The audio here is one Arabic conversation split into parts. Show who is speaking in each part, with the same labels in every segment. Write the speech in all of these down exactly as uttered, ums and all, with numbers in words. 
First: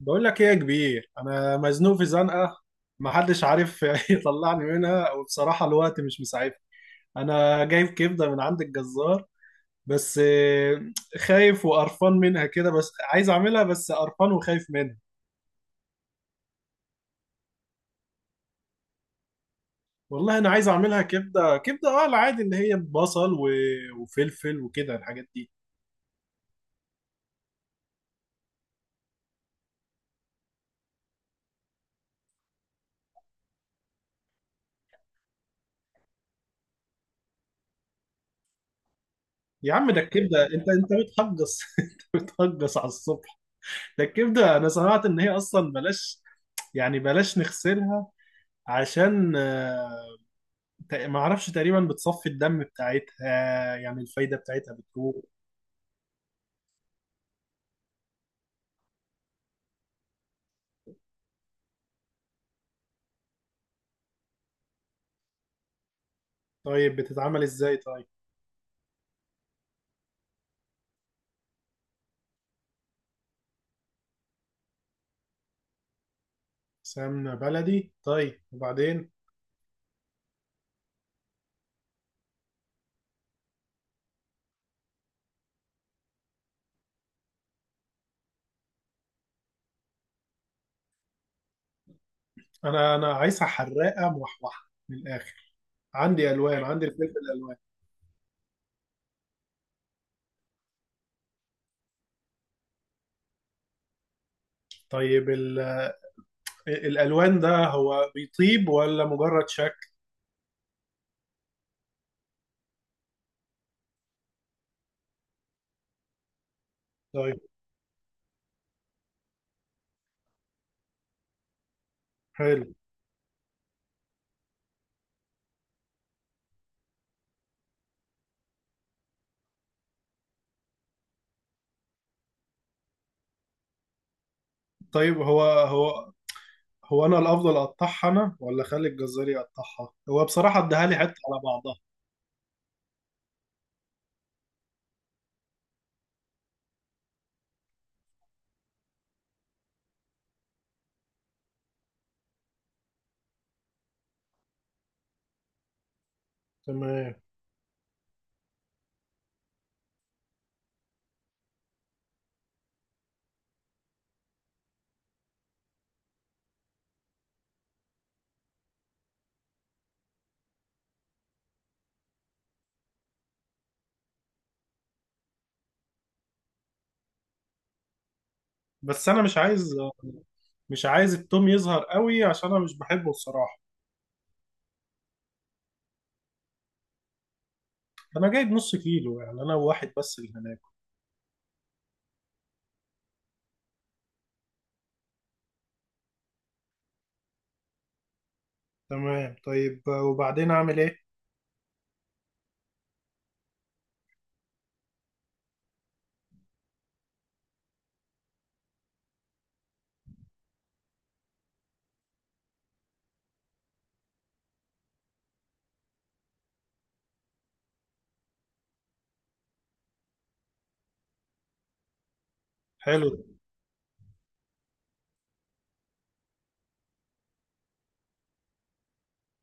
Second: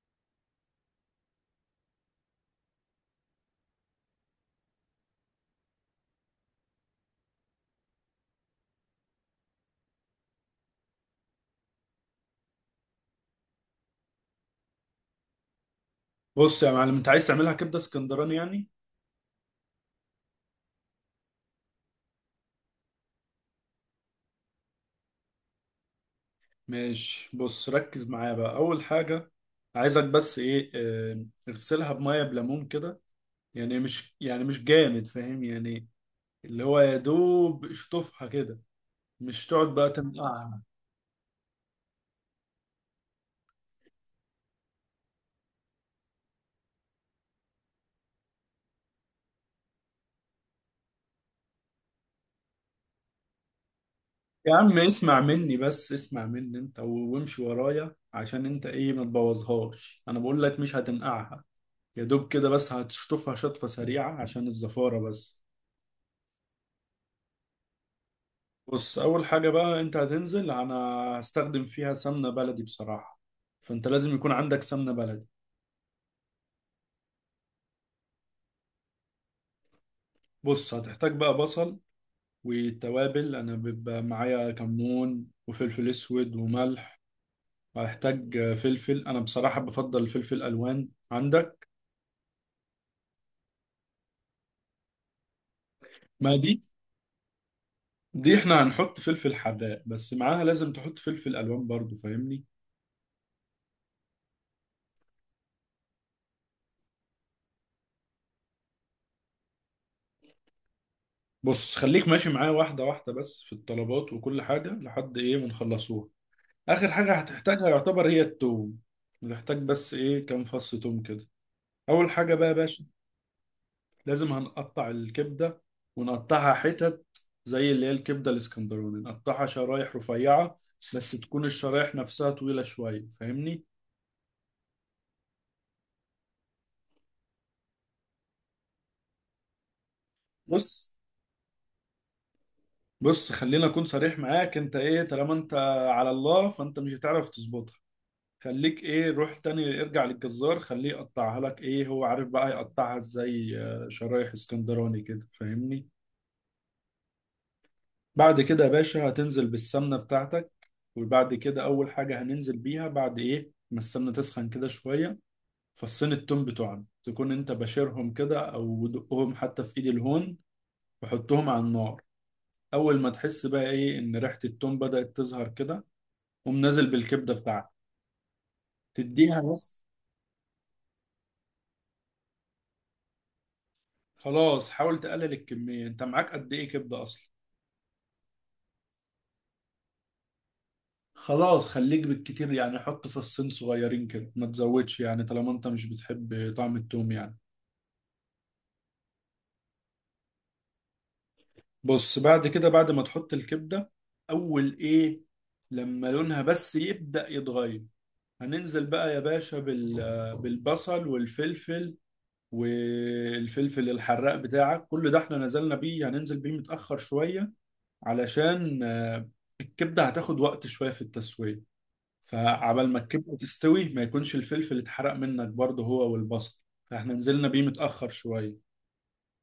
Speaker 1: بقول لك ايه يا كبير، انا مزنوق في زنقه، محدش عارف يطلعني منها. وبصراحه الوقت مش مساعدني. انا جايب كبده من عند الجزار، بس آه، خايف وقرفان منها كده، بس عايز اعملها، بس قرفان وخايف منها.
Speaker 2: بص يا معلم، انت عايز تعملها كبده اسكندراني يعني.
Speaker 1: والله انا عايز اعملها كبده، كبده اه العادي اللي هي بصل و- وفلفل وكده الحاجات دي.
Speaker 2: ماشي، بص ركز معايا بقى. اول حاجه، عايزك بس ايه، اه، اغسلها بميه بليمون كده. يعني مش يعني مش جامد فاهم يعني، اللي هو يا دوب اشطفها كده. مش تقعد
Speaker 1: يا
Speaker 2: بقى
Speaker 1: عم ده الكبده،
Speaker 2: تنقعها.
Speaker 1: انت انت بتهجص. انت بتهجص على الصبح. ده الكبده انا سمعت ان هي اصلا بلاش، يعني بلاش نغسلها، عشان آه، تق- ما اعرفش، تقريبا بتصفي الدم بتاعتها، يعني الفايدة
Speaker 2: يا
Speaker 1: بتاعتها
Speaker 2: عم
Speaker 1: بتروح.
Speaker 2: اسمع مني، بس اسمع مني انت و- وامشي ورايا عشان انت ايه ما تبوظهاش. انا بقول لك مش هتنقعها، يا دوب كده، بس هتشطفها شطفه سريعه عشان الزفاره بس.
Speaker 1: طيب بتتعمل ازاي طيب؟
Speaker 2: بص، اول حاجه بقى انت هتنزل، انا هستخدم فيها سمنه بلدي بصراحه. فانت لازم يكون عندك سمنه بلدي.
Speaker 1: سمنة بلدي، طيب وبعدين؟
Speaker 2: بص هتحتاج بقى بصل، والتوابل انا بيبقى معايا كمون وفلفل اسود وملح. وهحتاج فلفل، انا بصراحه بفضل فلفل الوان عندك.
Speaker 1: انا انا عايزها حراقة موحوحة من الاخر، عندي
Speaker 2: ما دي
Speaker 1: الوان، عندي الفلفل الالوان.
Speaker 2: دي احنا هنحط فلفل حراق بس، معاها لازم تحط فلفل الوان برضو، فاهمني.
Speaker 1: طيب ال… الالوان ده هو بيطيب ولا مجرد شكل؟
Speaker 2: بص خليك ماشي معايا واحده واحده بس في الطلبات وكل حاجه، لحد ايه ما نخلصوها. اخر حاجه
Speaker 1: طيب.
Speaker 2: هتحتاجها يعتبر هي التوم. نحتاج بس ايه، كام فص توم كده. اول حاجه بقى يا
Speaker 1: حلو.
Speaker 2: باشا، لازم هنقطع الكبده ونقطعها حتت، زي اللي هي الكبده الاسكندراني نقطعها شرايح رفيعه، بس تكون الشرايح نفسها طويله شويه فاهمني.
Speaker 1: طيب هو هو هو انا الافضل اقطعها انا، ولا اخلي الجزار يقطعها هو؟ بصراحة اديها
Speaker 2: بص
Speaker 1: لي حتة على بعضها.
Speaker 2: بص خلينا اكون صريح معاك. انت ايه، طالما انت على الله، فانت مش هتعرف تظبطها. خليك ايه، روح تاني ارجع للجزار، خليه يقطعها لك، ايه هو عارف بقى يقطعها ازاي، آه، شرايح اسكندراني كده فاهمني.
Speaker 1: تمام.
Speaker 2: بعد كده يا باشا هتنزل بالسمنة بتاعتك. وبعد كده، أول حاجة هننزل بيها بعد إيه ما السمنة تسخن كده شوية، فصين التوم بتوعنا، تكون أنت بشرهم كده أو دقهم حتى في إيد الهون وحطهم على النار. أول ما تحس بقى إيه إن ريحة التوم بدأت تظهر كده، قوم نازل بالكبدة بتاعتك
Speaker 1: بس انا مش
Speaker 2: تديها
Speaker 1: عايز،
Speaker 2: بس.
Speaker 1: مش عايز التوم يظهر قوي، عشان انا مش بحبه الصراحه.
Speaker 2: خلاص، حاول تقلل الكمية. أنت معاك قد إيه كبدة أصلا؟
Speaker 1: انا جايب نص كيلو، يعني انا وواحد بس اللي هناكل.
Speaker 2: خلاص، خليك بالكتير يعني، حط فصين صغيرين كده، ما تزودش يعني طالما أنت مش بتحب طعم التوم يعني.
Speaker 1: تمام، طيب وبعدين اعمل ايه؟
Speaker 2: بص بعد كده، بعد ما تحط الكبدة، أول إيه، لما لونها بس يبدأ يتغير، هننزل بقى يا باشا بال- بالبصل والفلفل، والفلفل الحراق بتاعك. كل ده احنا نزلنا بيه، هننزل بيه متأخر شوية علشان آه، الكبدة هتاخد وقت شوية في التسوية. فعبال ما
Speaker 1: حلو.
Speaker 2: الكبدة تستوي، ما يكونش الفلفل اتحرق منك برضه هو والبصل، فاحنا نزلنا بيه متأخر شوية.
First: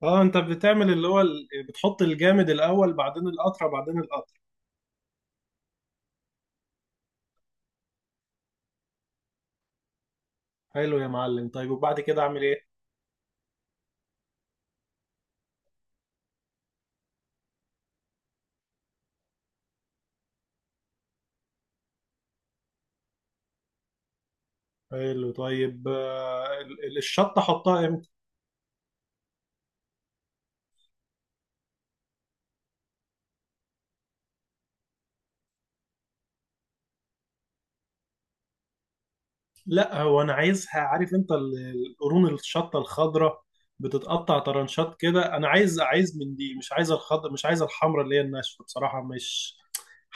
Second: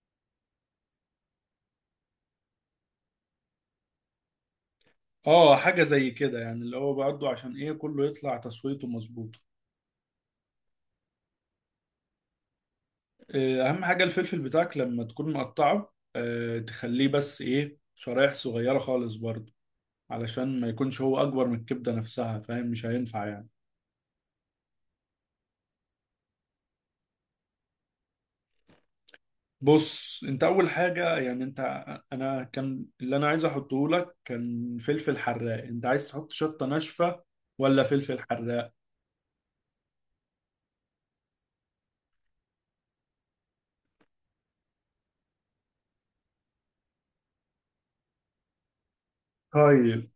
Speaker 1: اه انت بتعمل اللي هو ال- بتحط الجامد الاول، بعدين القطره، بعدين القطره.
Speaker 2: اه، حاجة زي كده يعني، اللي هو برضه عشان ايه كله يطلع تسويته مظبوط.
Speaker 1: حلو يا معلم، طيب وبعد كده اعمل ايه؟
Speaker 2: آه، اهم حاجه، الفلفل بتاعك لما تكون مقطعه آه، تخليه بس ايه شرايح صغيره خالص برضه، علشان ما يكونش هو اكبر من الكبده نفسها، فاهم؟ مش هينفع يعني.
Speaker 1: حلو، طيب آه، ال- ال- الشطه احطها امتى؟
Speaker 2: بص انت اول حاجه، يعني انت، انا كان اللي انا عايز احطه لك كان فلفل حراق. انت عايز تحط شطه ناشفه ولا فلفل حراق؟
Speaker 1: لا، هو انا عايزها، عارف انت ال- القرون الشطه الخضراء، بتتقطع طرنشات كده، انا عايز عايز من دي، مش عايز الخضر، مش عايز الحمراء اللي هي الناشفه، بصراحه مش
Speaker 2: طيب،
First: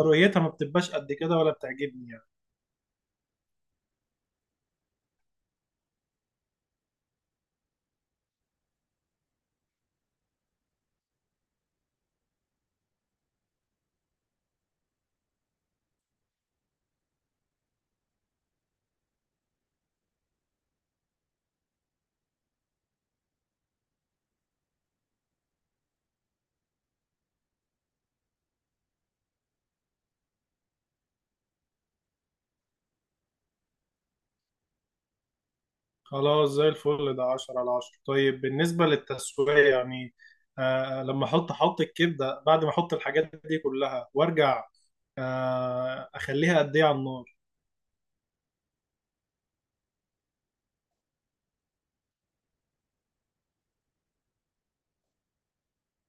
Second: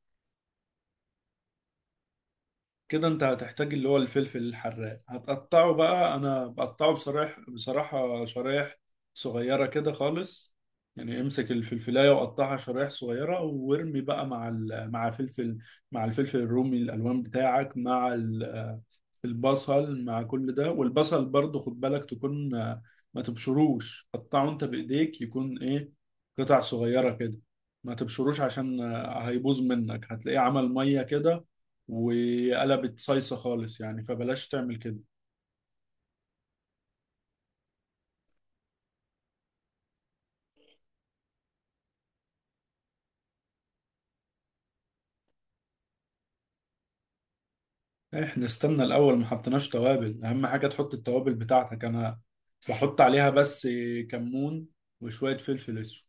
Speaker 1: رؤيتها ما بتبقاش قد كده ولا بتعجبني يعني.
Speaker 2: كده انت هتحتاج اللي هو الفلفل الحراق، هتقطعه بقى. انا بقطعه بصراحة بصراحة شرايح صغيرة كده خالص. يعني امسك الفلفلاية وقطعها شرايح صغيرة وارمي بقى مع ال... مع فلفل، مع الفلفل الرومي الالوان بتاعك، مع ال... البصل، مع كل ده. والبصل برضو خد بالك، تكون آه، ما تبشروش، قطعه انت بايديك، يكون ايه قطع صغيرة كده. ما تبشروش عشان آه، هيبوظ منك، هتلاقيه عمل مية كده وقلبت صيصة خالص يعني، فبلاش تعمل كده.
Speaker 1: خلاص زي الفل، ده عشرة على عشرة. طيب بالنسبه للتسويه يعني، آه لما احط، احط الكبده بعد ما احط الحاجات دي كلها وارجع، آه اخليها قد ايه على النار؟
Speaker 2: احنا استنى الاول، ما حطيناش توابل. اهم حاجة تحط التوابل بتاعتك. انا بحط عليها بس كمون وشوية فلفل اسود،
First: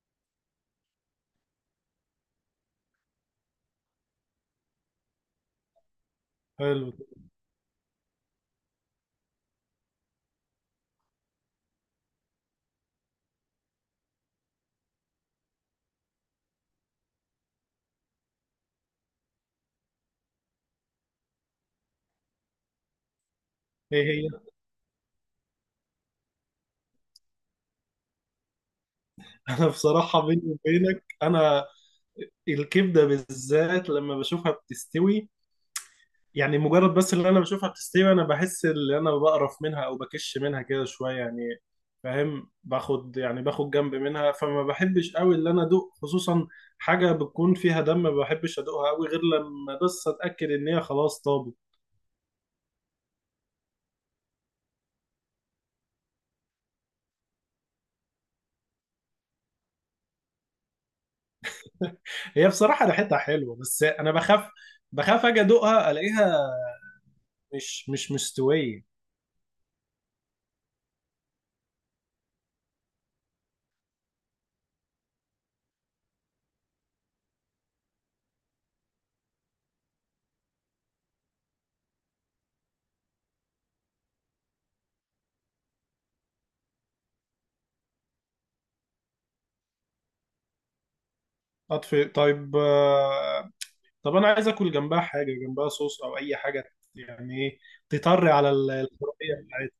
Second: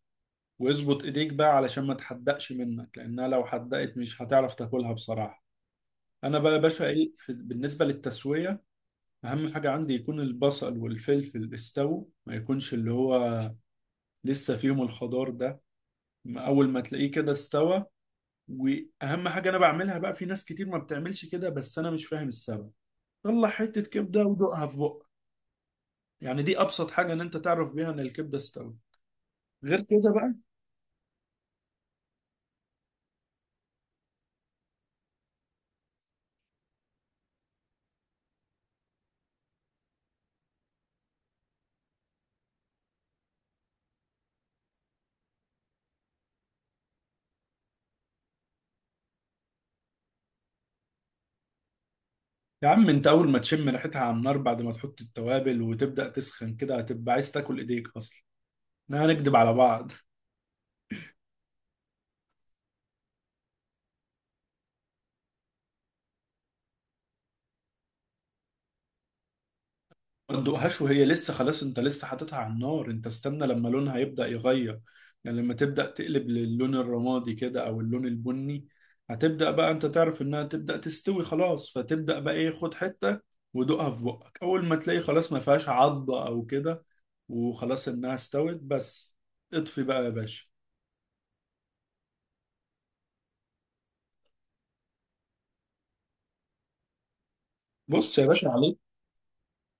Speaker 2: واظبط ايديك بقى علشان ما تحدقش منك، لانها لو حدقت مش هتعرف تاكلها بصراحة. انا بقى يا باشا
Speaker 1: حلو.
Speaker 2: ايه في بالنسبة للتسوية، اهم حاجة عندي يكون البصل والفلفل استووا، ما يكونش اللي هو لسه فيهم الخضار ده. اول ما تلاقيه كده استوى. واهم حاجه انا بعملها بقى، في ناس كتير ما بتعملش كده بس انا مش فاهم السبب، طلع حته
Speaker 1: ايه
Speaker 2: كبده
Speaker 1: هي؟
Speaker 2: ودوقها في بقك. يعني دي ابسط حاجه ان انت تعرف بيها ان الكبده استوت،
Speaker 1: انا
Speaker 2: غير كده
Speaker 1: بصراحه
Speaker 2: بقى.
Speaker 1: بيني وبينك، انا الكبده بالذات لما بشوفها بتستوي، يعني مجرد بس اللي انا بشوفها بتستوي، انا بحس ان انا بقرف منها او بكش منها كده شويه يعني، فاهم؟ باخد يعني باخد جنب منها، فما بحبش قوي اللي انا ادوق، خصوصا حاجه بتكون فيها دم ما بحبش ادوقها قوي غير لما بس اتاكد ان هي خلاص طابت.
Speaker 2: يا عم انت، اول ما تشم ريحتها على النار بعد ما تحط التوابل وتبدا تسخن كده، هتبقى عايز تاكل ايديك اصلا، احنا هنكدب على بعض.
Speaker 1: هي بصراحه ريحتها حلوه، بس انا بخاف، بخاف اجي ادوقها الاقيها مش مش مستويه.
Speaker 2: ما تدوقهاش وهي لسه خلاص، انت لسه حاططها على النار. انت استنى لما لونها يبدأ يغير، يعني لما تبدأ تقلب للون الرمادي كده او اللون البني، هتبدأ بقى انت تعرف انها تبدأ تستوي خلاص. فتبدأ بقى ايه، خد حتة ودوقها في بقك. اول ما تلاقي خلاص، ما فيهاش عضة او كده، وخلاص انها استوت بس، اطفي بقى يا باشا.
Speaker 1: اطفي؟ طيب آه، طب انا عايز اكل جنبها حاجه، جنبها صوص او اي حاجه يعني، ايه
Speaker 2: بص يا
Speaker 1: تطري
Speaker 2: باشا،
Speaker 1: على ال-
Speaker 2: عليك،
Speaker 1: الحريه بتاعتها؟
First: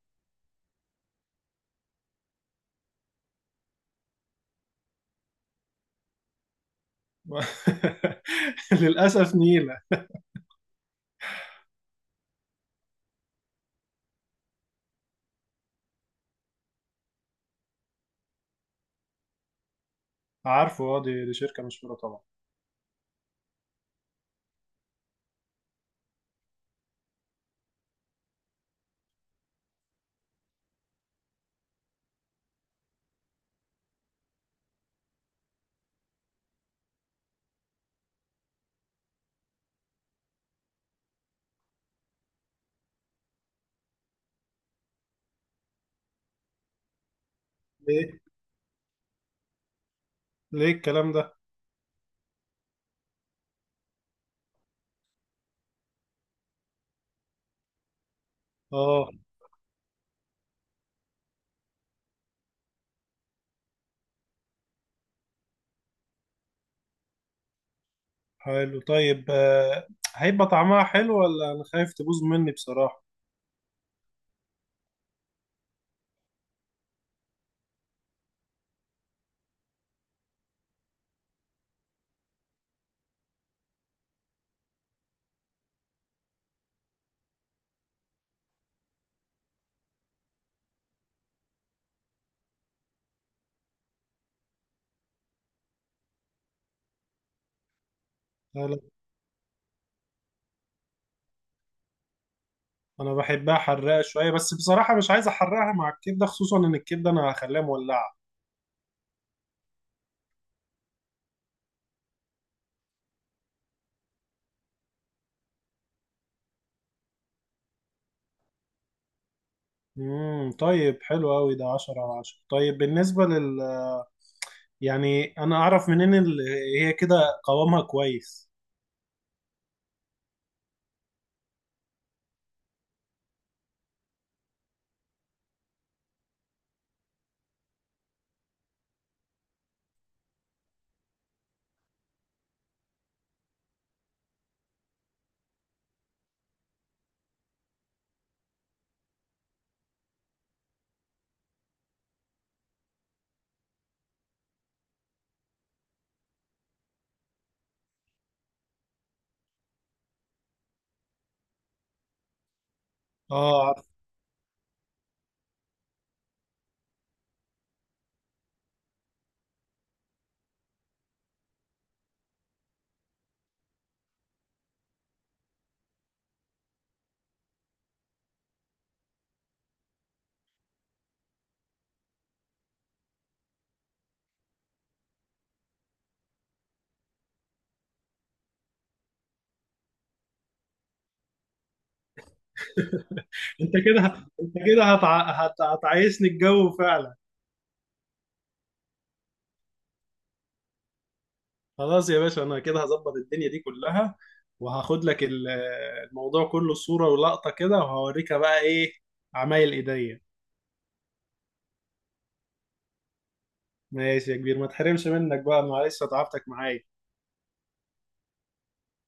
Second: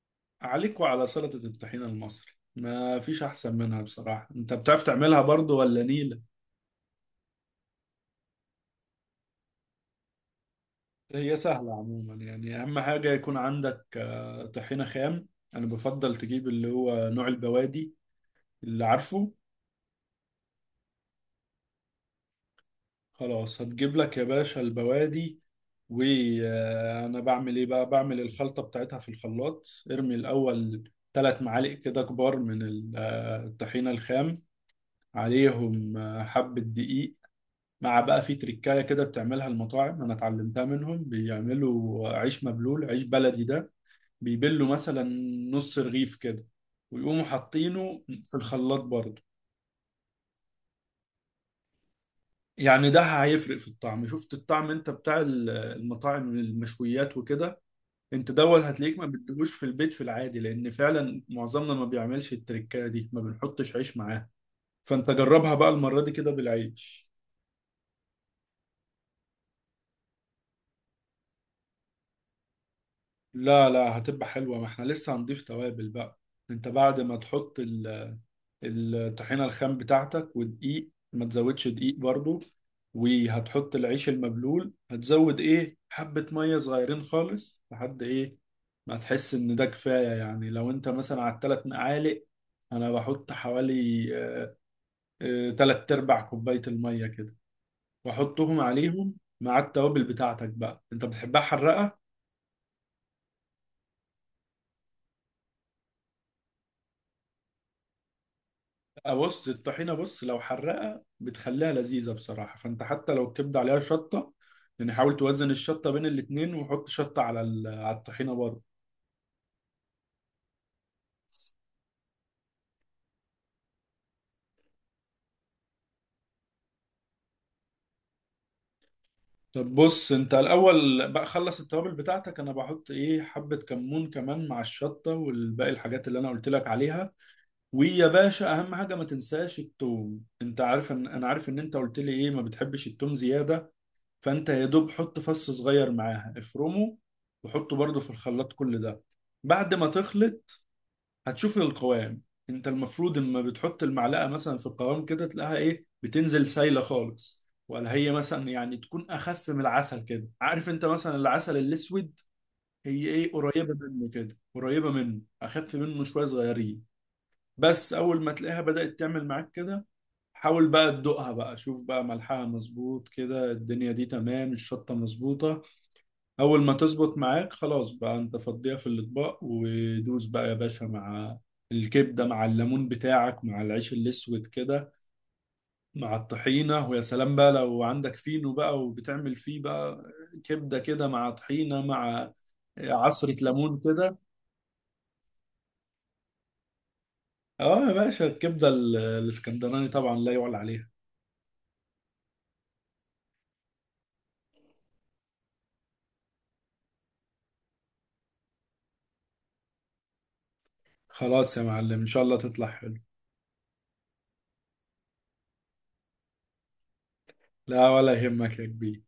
Speaker 2: عليك وعلى سلطة الطحينة المصري، ما فيش احسن منها بصراحة. انت بتعرف تعملها برضو ولا نيلة؟
Speaker 1: للاسف نيله.
Speaker 2: هي سهلة عموما يعني، أهم حاجة يكون عندك آه، طحينة خام. أنا بفضل تجيب اللي هو نوع البوادي، اللي عارفه.
Speaker 1: عارفه، اه، دي، دي شركه مشهوره طبعا.
Speaker 2: خلاص، هتجيب لك يا باشا البوادي، وأنا بعمل إيه بقى؟ بعمل الخلطة بتاعتها في الخلاط. ارمي الأول ثلاث معالق كده كبار من ال- آه، الطحينة الخام، عليهم آه، حبة دقيق، مع بقى في تركاية كده بتعملها المطاعم، أنا اتعلمتها منهم. بيعملوا عيش مبلول، عيش بلدي ده، بيبلوا مثلا نص رغيف كده ويقوموا حاطينه
Speaker 1: ليه؟
Speaker 2: في الخلاط برضه.
Speaker 1: ليه الكلام ده؟
Speaker 2: يعني ده هيفرق في الطعم. شفت الطعم انت بتاع ال- المطاعم المشويات وكده، انت دوت هتلاقيك ما
Speaker 1: اه
Speaker 2: بتدوش في البيت في العادي، لان فعلا معظمنا ما بيعملش التركايه دي، ما بنحطش عيش معاه. فانت جربها بقى المرة دي كده بالعيش.
Speaker 1: حلو، طيب آه، هيبقى طعمها حلو ولا انا خايف تبوظ مني بصراحه؟
Speaker 2: لا، لا، هتبقى حلوة، ما احنا لسه هنضيف توابل بقى. انت بعد ما تحط ال- الطحينة الخام بتاعتك ودقيق، ما تزودش دقيق برضو، وهتحط العيش المبلول، هتزود ايه حبة مية صغيرين خالص، لحد ايه ما تحس ان ده كفاية يعني. لو انت مثلا على التلات مقالق، انا بحط حوالي آه، آه، تلات ارباع كوباية المية كده، واحطهم
Speaker 1: لا لا،
Speaker 2: عليهم مع التوابل بتاعتك بقى. انت بتحبها حراقة؟
Speaker 1: انا بحبها حراقه شويه، بس بصراحه مش عايز احرقها مع الكبده، خصوصا ان الكبده انا هخليها مولعه.
Speaker 2: آه، بص الطحينة، بص لو حرقة بتخليها لذيذة بصراحة، فانت حتى لو الكبدة عليها شطة، يعني حاول توزن الشطة بين الاتنين وحط شطة على ال- على الطحينة برضه.
Speaker 1: امم، طيب حلو قوي، ده عشرة على عشرة. طيب بالنسبه لل… يعني انا اعرف منين ال- هي كده قوامها كويس؟
Speaker 2: طب بص، انت الاول بقى خلص التوابل بتاعتك. انا بحط ايه، حبة كمون كمان مع الشطة والباقي الحاجات اللي انا قلت لك عليها. ويا باشا، اهم حاجة ما تنساش التوم. انت عارف، ان انا عارف ان انت قلت لي ايه ما بتحبش التوم زيادة، فانت يا دوب حط فص صغير معاها، افرمه وحطه برضه في الخلاط كل ده. بعد ما تخلط هتشوف القوام. انت المفروض اما بتحط المعلقه مثلا في القوام كده، تلاقيها ايه بتنزل سايله خالص، ولا هي مثلا يعني تكون اخف من العسل كده. عارف انت مثلا العسل الاسود، هي ايه
Speaker 1: اه
Speaker 2: قريبه
Speaker 1: عارف.
Speaker 2: منه كده، قريبه منه اخف منه شويه صغيرين. بس اول ما تلاقيها بدأت تعمل معاك كده، حاول بقى تدوقها بقى، شوف بقى ملحها مظبوط كده، الدنيا دي تمام، الشطة مظبوطة. اول ما تظبط معاك خلاص بقى، انت فضيها في الاطباق ودوس بقى يا باشا، مع الكبده، مع الليمون بتاعك، مع العيش الاسود كده، مع الطحينه. ويا سلام بقى لو عندك فينو بقى وبتعمل فيه بقى كبده كده مع طحينه مع عصره
Speaker 1: انت
Speaker 2: ليمون كده.
Speaker 1: كده انت كده هتع... هت... هتعيشني الجو فعلا.
Speaker 2: اه يا باشا، الكبده ال- الاسكندراني طبعا لا يعلى عليها.
Speaker 1: خلاص يا باشا، انا كده هظبط الدنيا دي كلها، وهاخد لك ال- الموضوع كله صورة ولقطة كده، وهوريك بقى ايه عمايل ايديا.
Speaker 2: خلاص يا معلم، ان شاء الله تطلع حلو.
Speaker 1: ماشي يا كبير، ما تحرمش منك بقى، معلش تعبتك معايا.
Speaker 2: لا، ولا يهمك يا كبير.